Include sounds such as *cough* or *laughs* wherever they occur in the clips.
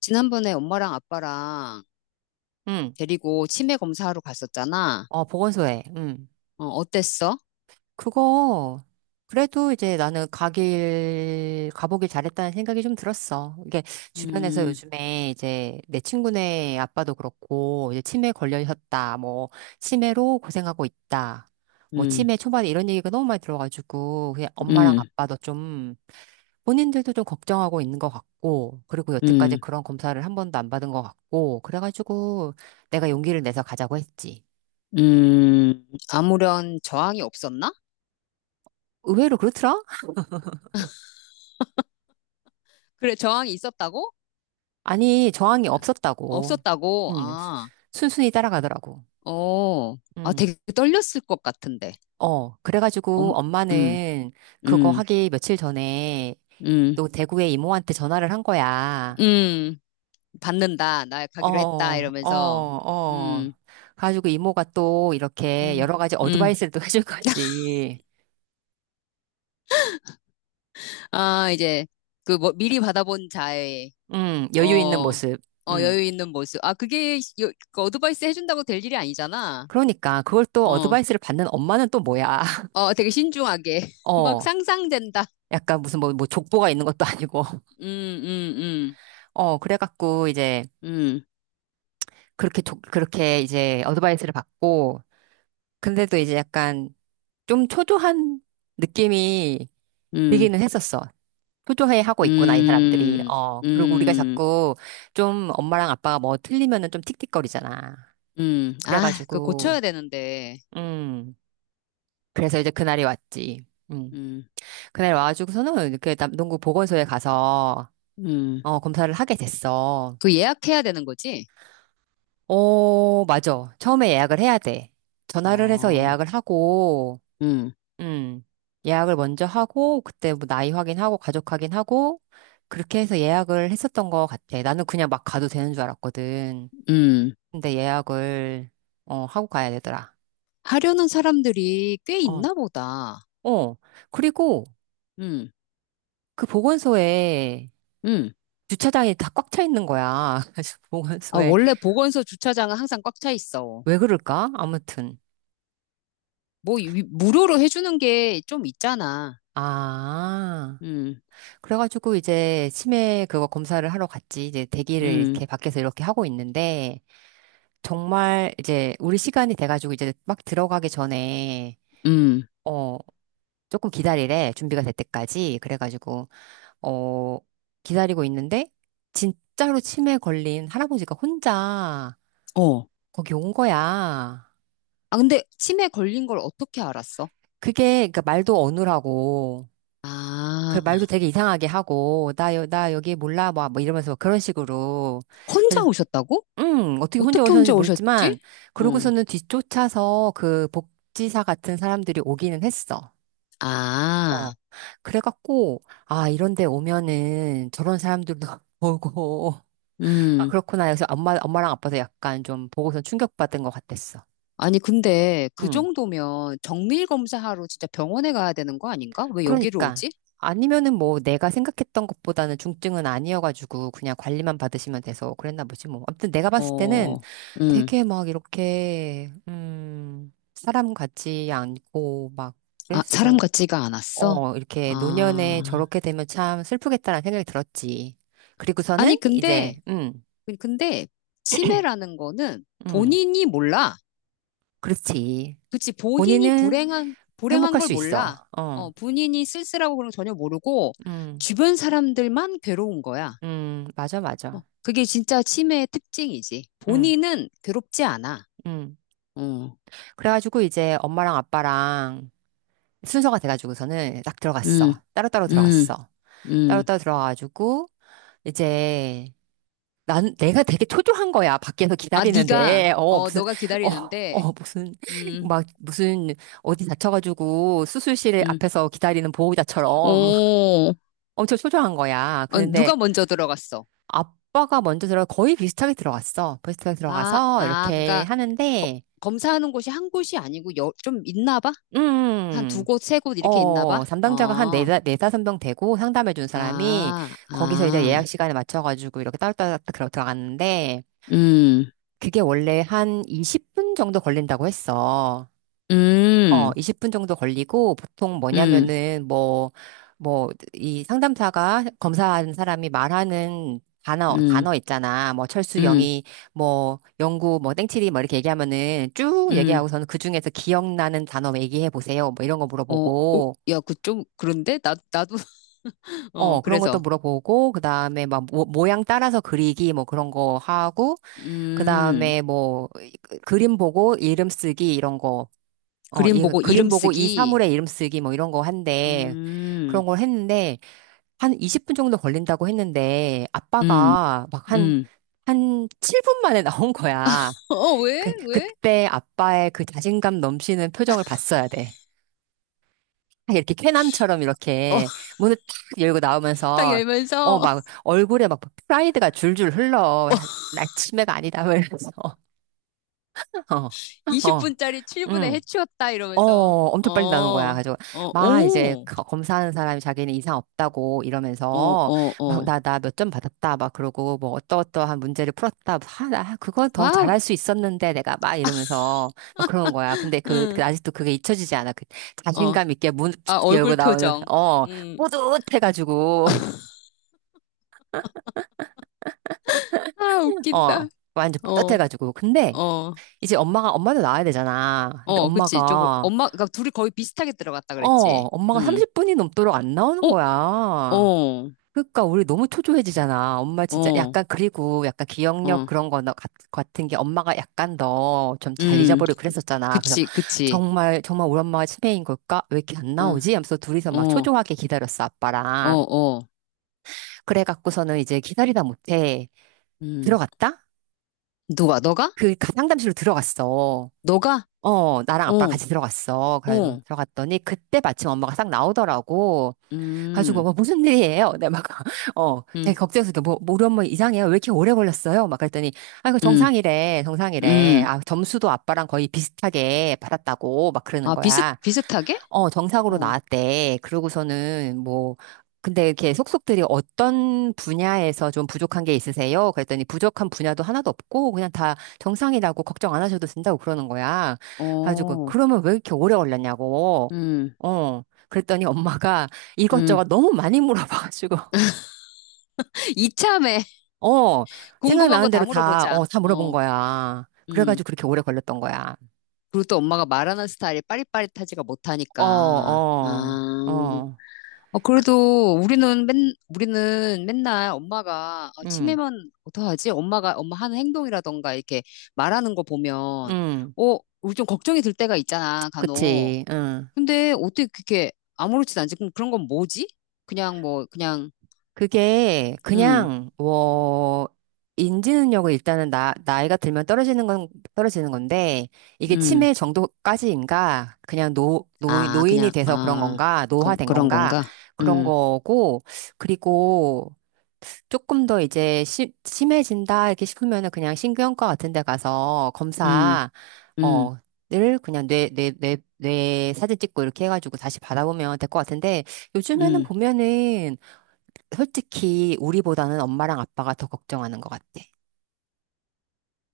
지난번에 엄마랑 아빠랑 응. 데리고 치매 검사하러 갔었잖아. 어, 보건소에. 응. 어, 어땠어? 그거, 그래도 이제 나는 가보길 잘했다는 생각이 좀 들었어. 이게 주변에서 음, 요즘에 이제 내 친구네 아빠도 그렇고, 이제 치매 걸려졌다. 뭐, 치매로 고생하고 있다. 뭐, 음, 치매 초반에 이런 얘기가 너무 많이 들어가지고, 그냥 엄마랑 음, 아빠도 좀, 본인들도 좀 걱정하고 있는 것 같고, 그리고 여태까지 음, 그런 검사를 한 번도 안 받은 것 같고, 그래가지고 내가 용기를 내서 가자고 했지. 음. 아무런 저항이 없었나? 의외로 그렇더라? 그래, 저항이 있었다고? 아니, 저항이 없었다고. 없었다고. 응, 아, 순순히 따라가더라고. 어. 아, 응, 되게 떨렸을 것 같은데. 어. 그래가지고 엄, 음, 엄마는 그거 음, 하기 며칠 전에 음, 또 대구의 이모한테 전화를 한 거야. 음. 받는다. 나 어, 가기로 했다. 이러면서. 어. 음, 가지고 이모가 또 이렇게 음, 여러 가지 음. 어드바이스를 또 *laughs* 해줄 *laughs* 거지. 아, 이제 그 뭐 미리 받아본 자의 응, 여유 있는 어, 모습. 어, 응. 여유 있는 모습. 아, 그게 그 어드바이스 해준다고 될 일이 아니잖아. 그러니까 그걸 또 어, 어드바이스를 받는 엄마는 또 뭐야. *laughs* 어, 되게 신중하게. *laughs* 막 어. 상상된다. 약간 무슨 뭐 족보가 있는 것도 아니고. *laughs* 음, 음, 어, 그래갖고 이제 음, 그렇게 그렇게 이제 어드바이스를 받고 근데도 이제 약간 좀 초조한 느낌이 음, 들기는 했었어. 초조해 하고 있구나, 이 사람들이. 음, 어, 음, 그리고 우리가 음, 자꾸 좀 엄마랑 아빠가 뭐 틀리면은 좀 틱틱거리잖아. 아, 그거 그래가지고, 고쳐야 되는데. 음, 그래서 이제 그날이 왔지. 음, 음, 그날 와가지고서는 이렇게 남동구 보건소에 가서, 음. 어, 검사를 하게 됐어. 그 예약해야 되는 거지? 어, 맞아. 처음에 예약을 해야 돼. 전화를 해서 어, 예약을 하고, 음, 음, 예약을 먼저 하고, 그때 뭐 나이 확인하고, 가족 확인하고, 그렇게 해서 예약을 했었던 것 같아. 나는 그냥 막 가도 되는 줄 알았거든. 음. 근데 어, 하고 가야 되더라. 하려는 사람들이 꽤 어, 있나 보다. 어. 그리고 음, 그 보건소에 음. 주차장이 다 꽉 차 있는 거야. *laughs* 그래서 아, 보건소에 원래 보건소 주차장은 항상 꽉 차 있어. 왜 그럴까? 아무튼. 뭐 무료로 해주는 게 좀 있잖아. 아, 음, 그래가지고 이제 치매 그거 검사를 하러 갔지. 이제 대기를 음, 이렇게 밖에서 이렇게 하고 있는데, 정말 이제 우리 시간이 돼가지고 이제 막 들어가기 전에 음. 어 조금 기다리래 준비가 될 때까지 그래가지고 어 기다리고 있는데 진짜로 치매 걸린 할아버지가 혼자 어. 거기 온 거야. 아 근데 치매 걸린 걸 어떻게 알았어? 그게 그니까 말도 어눌하고 아, 그 말도 되게 이상하게 하고 나 여기 몰라 막 뭐 이러면서 막 그런 식으로 혼자 그래서 오셨다고? 어떻게 혼자 어떻게 오셨는지 혼자 오셨지? 모르겠지만 응. 그러고서는 뒤쫓아서 그 복지사 같은 사람들이 오기는 했어. 아, 어. 그래갖고, 아, 이런 데 오면은 저런 사람들도 *laughs* 보고, 아, 음. 그렇구나. 그래서 엄마랑 아빠도 약간 좀 보고서 충격받은 것 같았어. 아니 근데 그 응. 정도면 정밀 검사하러 진짜 병원에 가야 되는 거 아닌가? 왜 여기로 그러니까. 오지? 아니면은 뭐 내가 생각했던 것보다는 중증은 아니어가지고 그냥 관리만 받으시면 돼서 그랬나 보지 뭐. 아무튼 내가 봤을 때는 어, 음. 되게 막 이렇게, 사람 같지 않고 막 아, 사람 그랬어. 같지가 않았어? 어, 이렇게 아. 노년에 저렇게 되면 참 슬프겠다라는 생각이 들었지. 아니 그리고서는 근데 이제, 근데 치매라는 거는 음, 본인이 몰라. 그렇지. 그치, 본인이 본인은 불행한 행복할 걸 수 몰라. 있어. 어, 어, 본인이 쓸쓸하고 그런 거 전혀 모르고, 음, 주변 사람들만 괴로운 거야. 맞아, 어, 맞아. 그게 진짜 치매의 특징이지. 음, 본인은 괴롭지 않아. 음. 어, 그래가지고 이제 엄마랑 아빠랑 순서가 돼가지고서는 딱 음, 들어갔어. 따로따로 음, 들어갔어. 음. 따로따로 들어가가지고 이제 난 내가 되게 초조한 거야. 밖에서 아, 네가, 기다리는데. 어, 어, 너가 어, 기다리는데, 무슨 *laughs* 음, 막 무슨 어디 다쳐가지고 수술실 음. 앞에서 기다리는 보호자처럼 오, *laughs* 엄청 초조한 거야. 어, 누가 그런데 먼저 들어갔어? 아빠가 먼저 들어 거의 비슷하게 들어갔어. 비슷하게 아, 들어가서 아, 이렇게 그니까, 하는데 검사하는 곳이 한 곳이 아니고, 여, 좀 있나 봐? 음. 한 두 음, 곳, 세 곳 이렇게 있나 봐? 어, 담당자가 어. 네다섯 명 되고 상담해 준 사람이 아, 거기서 이제 아, 예약 시간에 맞춰가지고 이렇게 따로따로 들어갔는데 음, 그게 원래 한 20분 정도 걸린다고 했어. 어, 음, 20분 정도 걸리고 보통 음, 뭐냐면은 뭐, 이 상담사가 검사하는 사람이 말하는 음, 단어 있잖아. 뭐, 철수, 음, 영희, 뭐, 영구, 뭐, 땡칠이, 뭐, 이렇게 얘기하면은 쭉 음, 얘기하고서는 그중에서 기억나는 단어 뭐 얘기해 보세요. 뭐, 이런 거 어, 어, 물어보고. 야, 그 좀, 그런데? 나도, *laughs* 어, 어, 그런 것도 그래서, 물어보고, 그 다음에 막 모양 따라서 그리기, 뭐 그런 거 하고, 그 음, 다음에 뭐, 그림 보고 이름 쓰기 이런 거 어, 그림 이 보고 그림 이름 보고 이 쓰기, 사물의 이름 쓰기 뭐 이런 거 한데 음, 그런 걸 했는데 한 20분 정도 걸린다고 했는데 음, 아빠가 막 음, 한 7분 만에 *laughs* 나온 거야. 어, 왜? 왜? 그때 아빠의 그 자신감 넘치는 표정을 봤어야 돼. 이렇게 쾌남처럼 어, 이렇게 *laughs* 문을 탁 열고 딱 나오면서 어, 열면서, 막 얼굴에 막 프라이드가 줄줄 흘러. 아, 나 치매가 아니다. 막 이러면서. *laughs* 어, *laughs* 어, 20분짜리 7분에 응. 해치웠다, 어, 이러면서, 어, 엄청 빨리 나오는 거야. 어, 가지고 막 이제 오, 검사하는 사람이 자기는 이상 없다고 어, 이러면서 어, 막 어, 나 몇 점 받았다 막 그러고 뭐 어떠어떠한 문제를 풀었다. 아, 나 그거 더 와우, 잘할 수 있었는데 내가 막 이러면서 막 그런 거야. 근데 그 응, 아직도 그게 잊혀지지 않아. 그 어, 자신감 있게 문 아, *laughs* 열고 얼굴 나오는 그, 표정, 어 음, 뿌듯해가지고 *laughs* 아, 어 웃긴다. 완전 어, 뿌듯해가지고 근데 어, 이제 엄마가 엄마도 나와야 되잖아. 근데 어, 그치. 조금, 엄마가 엄마, 그니까 둘이 거의 비슷하게 들어갔다 어 그랬지. 엄마가 응. 30분이 넘도록 안 나오는 어, 거야. 어, 그러니까 우리 너무 초조해지잖아. 엄마 진짜 어, 약간 그리고 약간 기억력 어, 그런 거 같은 게 엄마가 약간 더 좀 잘 음, 잊어버리고 그랬었잖아. 그래서 그치, 그치. 정말 정말 우리 엄마가 치매인 걸까? 왜 이렇게 안 응, 나오지? 하면서 둘이서 막 어, 초조하게 기다렸어 어, 아빠랑. 어, 그래갖고서는 이제 기다리다 못해 음. 들어갔다? 누가, 너가? 상담실로 들어갔어. 너가? 어, 나랑 아빠랑 어, 같이 들어갔어. 그래가지고 어, 들어갔더니 그때 마침 엄마가 싹 나오더라고. 가지고 음, 뭐 무슨 일이에요? 내가 막 *laughs* 어, 제가 음, 걱정해서 이렇게 뭐 우리 엄마 이상해요? 왜 이렇게 오래 걸렸어요? 막 그랬더니 아 이거 음, 정상이래 정상이래 음. 아 점수도 아빠랑 거의 비슷하게 받았다고 막 그러는 아, 비슷, 거야. 비슷하게? 어, 정상으로 어, 나왔대. 그러고서는 뭐, 근데 이렇게 속속들이 어떤 분야에서 좀 부족한 게 있으세요? 그랬더니 부족한 분야도 하나도 없고 그냥 다 정상이라고 걱정 안 하셔도 된다고 그러는 거야. 가지고 어, 그러면 왜 이렇게 오래 걸렸냐고. 음, 어. 그랬더니 엄마가 이것저것 음. 너무 많이 물어봐가지고 *laughs* *laughs* 이참에 어, 궁금한 거 생각나는 다 대로 다, 물어보자. 어, 다 물어본 어, 거야. 음. 그래가지고 그렇게 오래 걸렸던 거야. 그리고 또 엄마가 말하는 스타일이 빠릿빠릿하지가 어, 못하니까. 어, 아, 어, 어, 그래도 우리는 맨날 엄마가, 아, 응, 치매면 어떡하지? 엄마 하는 행동이라던가 이렇게 말하는 거 보면, 응, 어, 우리 좀 걱정이 들 때가 있잖아, 간혹. 그치, 응. 근데 어떻게 그렇게 아무렇지도 않지? 그럼 그런 건 뭐지? 그냥 뭐, 그냥, 그게 음, 그냥 뭐 인지능력은 일단은 나 나이가 들면 떨어지는 건 떨어지는 건데 이게 음, 치매 정도까지인가 그냥 노 노 아, 노인이 그냥, 돼서 그런 아, 건가 그, 노화된 그런 건가 건가? 그런 음, 거고 그리고 조금 더 이제 심 심해진다 이렇게 싶으면은 그냥 신경과 같은 데 가서 음, 검사 음, 어 늘 그냥 뇌 사진 찍고 이렇게 해가지고 다시 받아보면 될 것 같은데 요즘에는 음. 보면은 솔직히 우리보다는 엄마랑 아빠가 더 걱정하는 것 같아.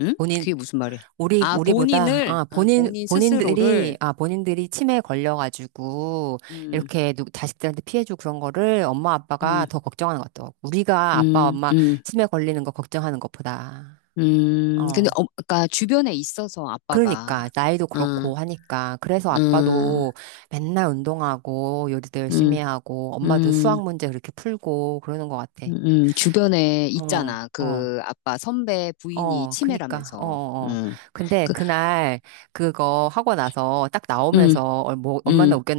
응? 본인, 그게 무슨 말이야? 아, 우리보다, 아, 본인 스스로를, 본인들이, 아, 본인들이 치매에 걸려가지고, 음, 이렇게 자식들한테 피해주고 그런 거를 엄마, 아빠가 음, 더 걱정하는 것 같더라고. 우리가 아빠, 음, 엄마 음, 치매 걸리는 거 걱정하는 것보다. 근데, 어. 어, 그니까, 주변에 있어서 아빠가, 그러니까, 나이도 응, 그렇고 하니까. 그래서 응, 아빠도 맨날 운동하고, 요리도 열심히 응, 하고, 엄마도 응, 수학 문제 그렇게 풀고, 그러는 것 같아. 응, 주변에 어, 있잖아. 어. 그, 아빠 선배 부인이 어, 그니까, 어, 치매라면서, 어, 어. 응, 근데 그, 그날 그거 하고 나서 딱 응, 나오면서 얼마나 응,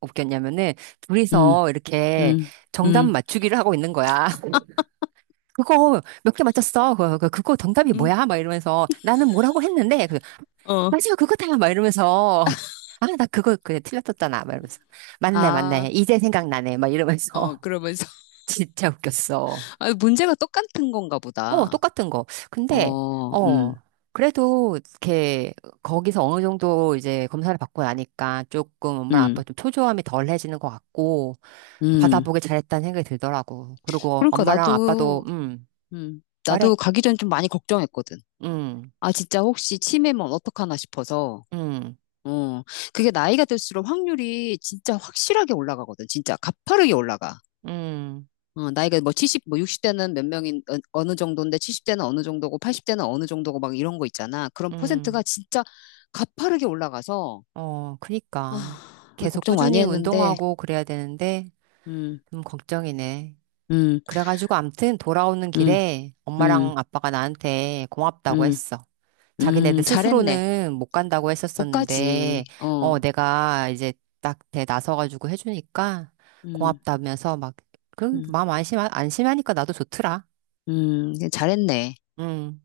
웃겼냐면은 응, 둘이서 이렇게 응, 정답 응, 맞추기를 하고 있는 거야. *laughs* 그거 몇 개 맞췄어? 그거 정답이 응, 뭐야? 막 이러면서 나는 뭐라고 했는데, 그, 어, 맞아, 그거다! 막 이러면서. 아, 나 그거 그냥 틀렸었잖아. 막 이러면서. 맞네, 아, 맞네. 이제 생각나네. 막 어, 이러면서. 그러면서, *laughs* 진짜 웃겼어. *laughs* 아, 문제가 똑같은 건가 어, 보다. 똑같은 거. 근데, 어, 어, 그래도, 이렇게, 거기서 어느 정도 이제 검사를 받고 나니까 조금 엄마 아빠 음, 좀 초조함이 덜해지는 것 같고, 음. 받아보길 잘했다는 생각이 들더라고. 그리고 그러니까 엄마랑 아빠도, 나도, 음, 말해. 나도 가기 전 좀 많이 걱정했거든. 음, 아, 진짜 혹시 치매면 어떡하나 싶어서. 음, 어, 그게 나이가 들수록 확률이 진짜 확실하게 올라가거든. 진짜 가파르게 올라가. 음, 어, 나이가 뭐 70, 뭐 60대는 어느 정도인데 70대는 어느 정도고 80대는 어느 정도고 막 이런 거 있잖아. 그런 음, 퍼센트가 진짜 가파르게 올라가서, 어, 그니까. 아, 그 계속 걱정 많이 꾸준히 했는데, 운동하고 그래야 되는데, 음, 좀 걱정이네. 음, 그래가지고 암튼 돌아오는 음, 길에 음, 엄마랑 아빠가 나한테 고맙다고 음, 했어. 자기네들 잘했네. 스스로는 못 간다고 못 가지. 했었었는데, 어, 어, 내가 이제 딱 대 나서가지고 해주니까 음. 고맙다면서 막, 그, 음. 마음 안심하니까 나도 좋더라. 음. 잘했네. 응.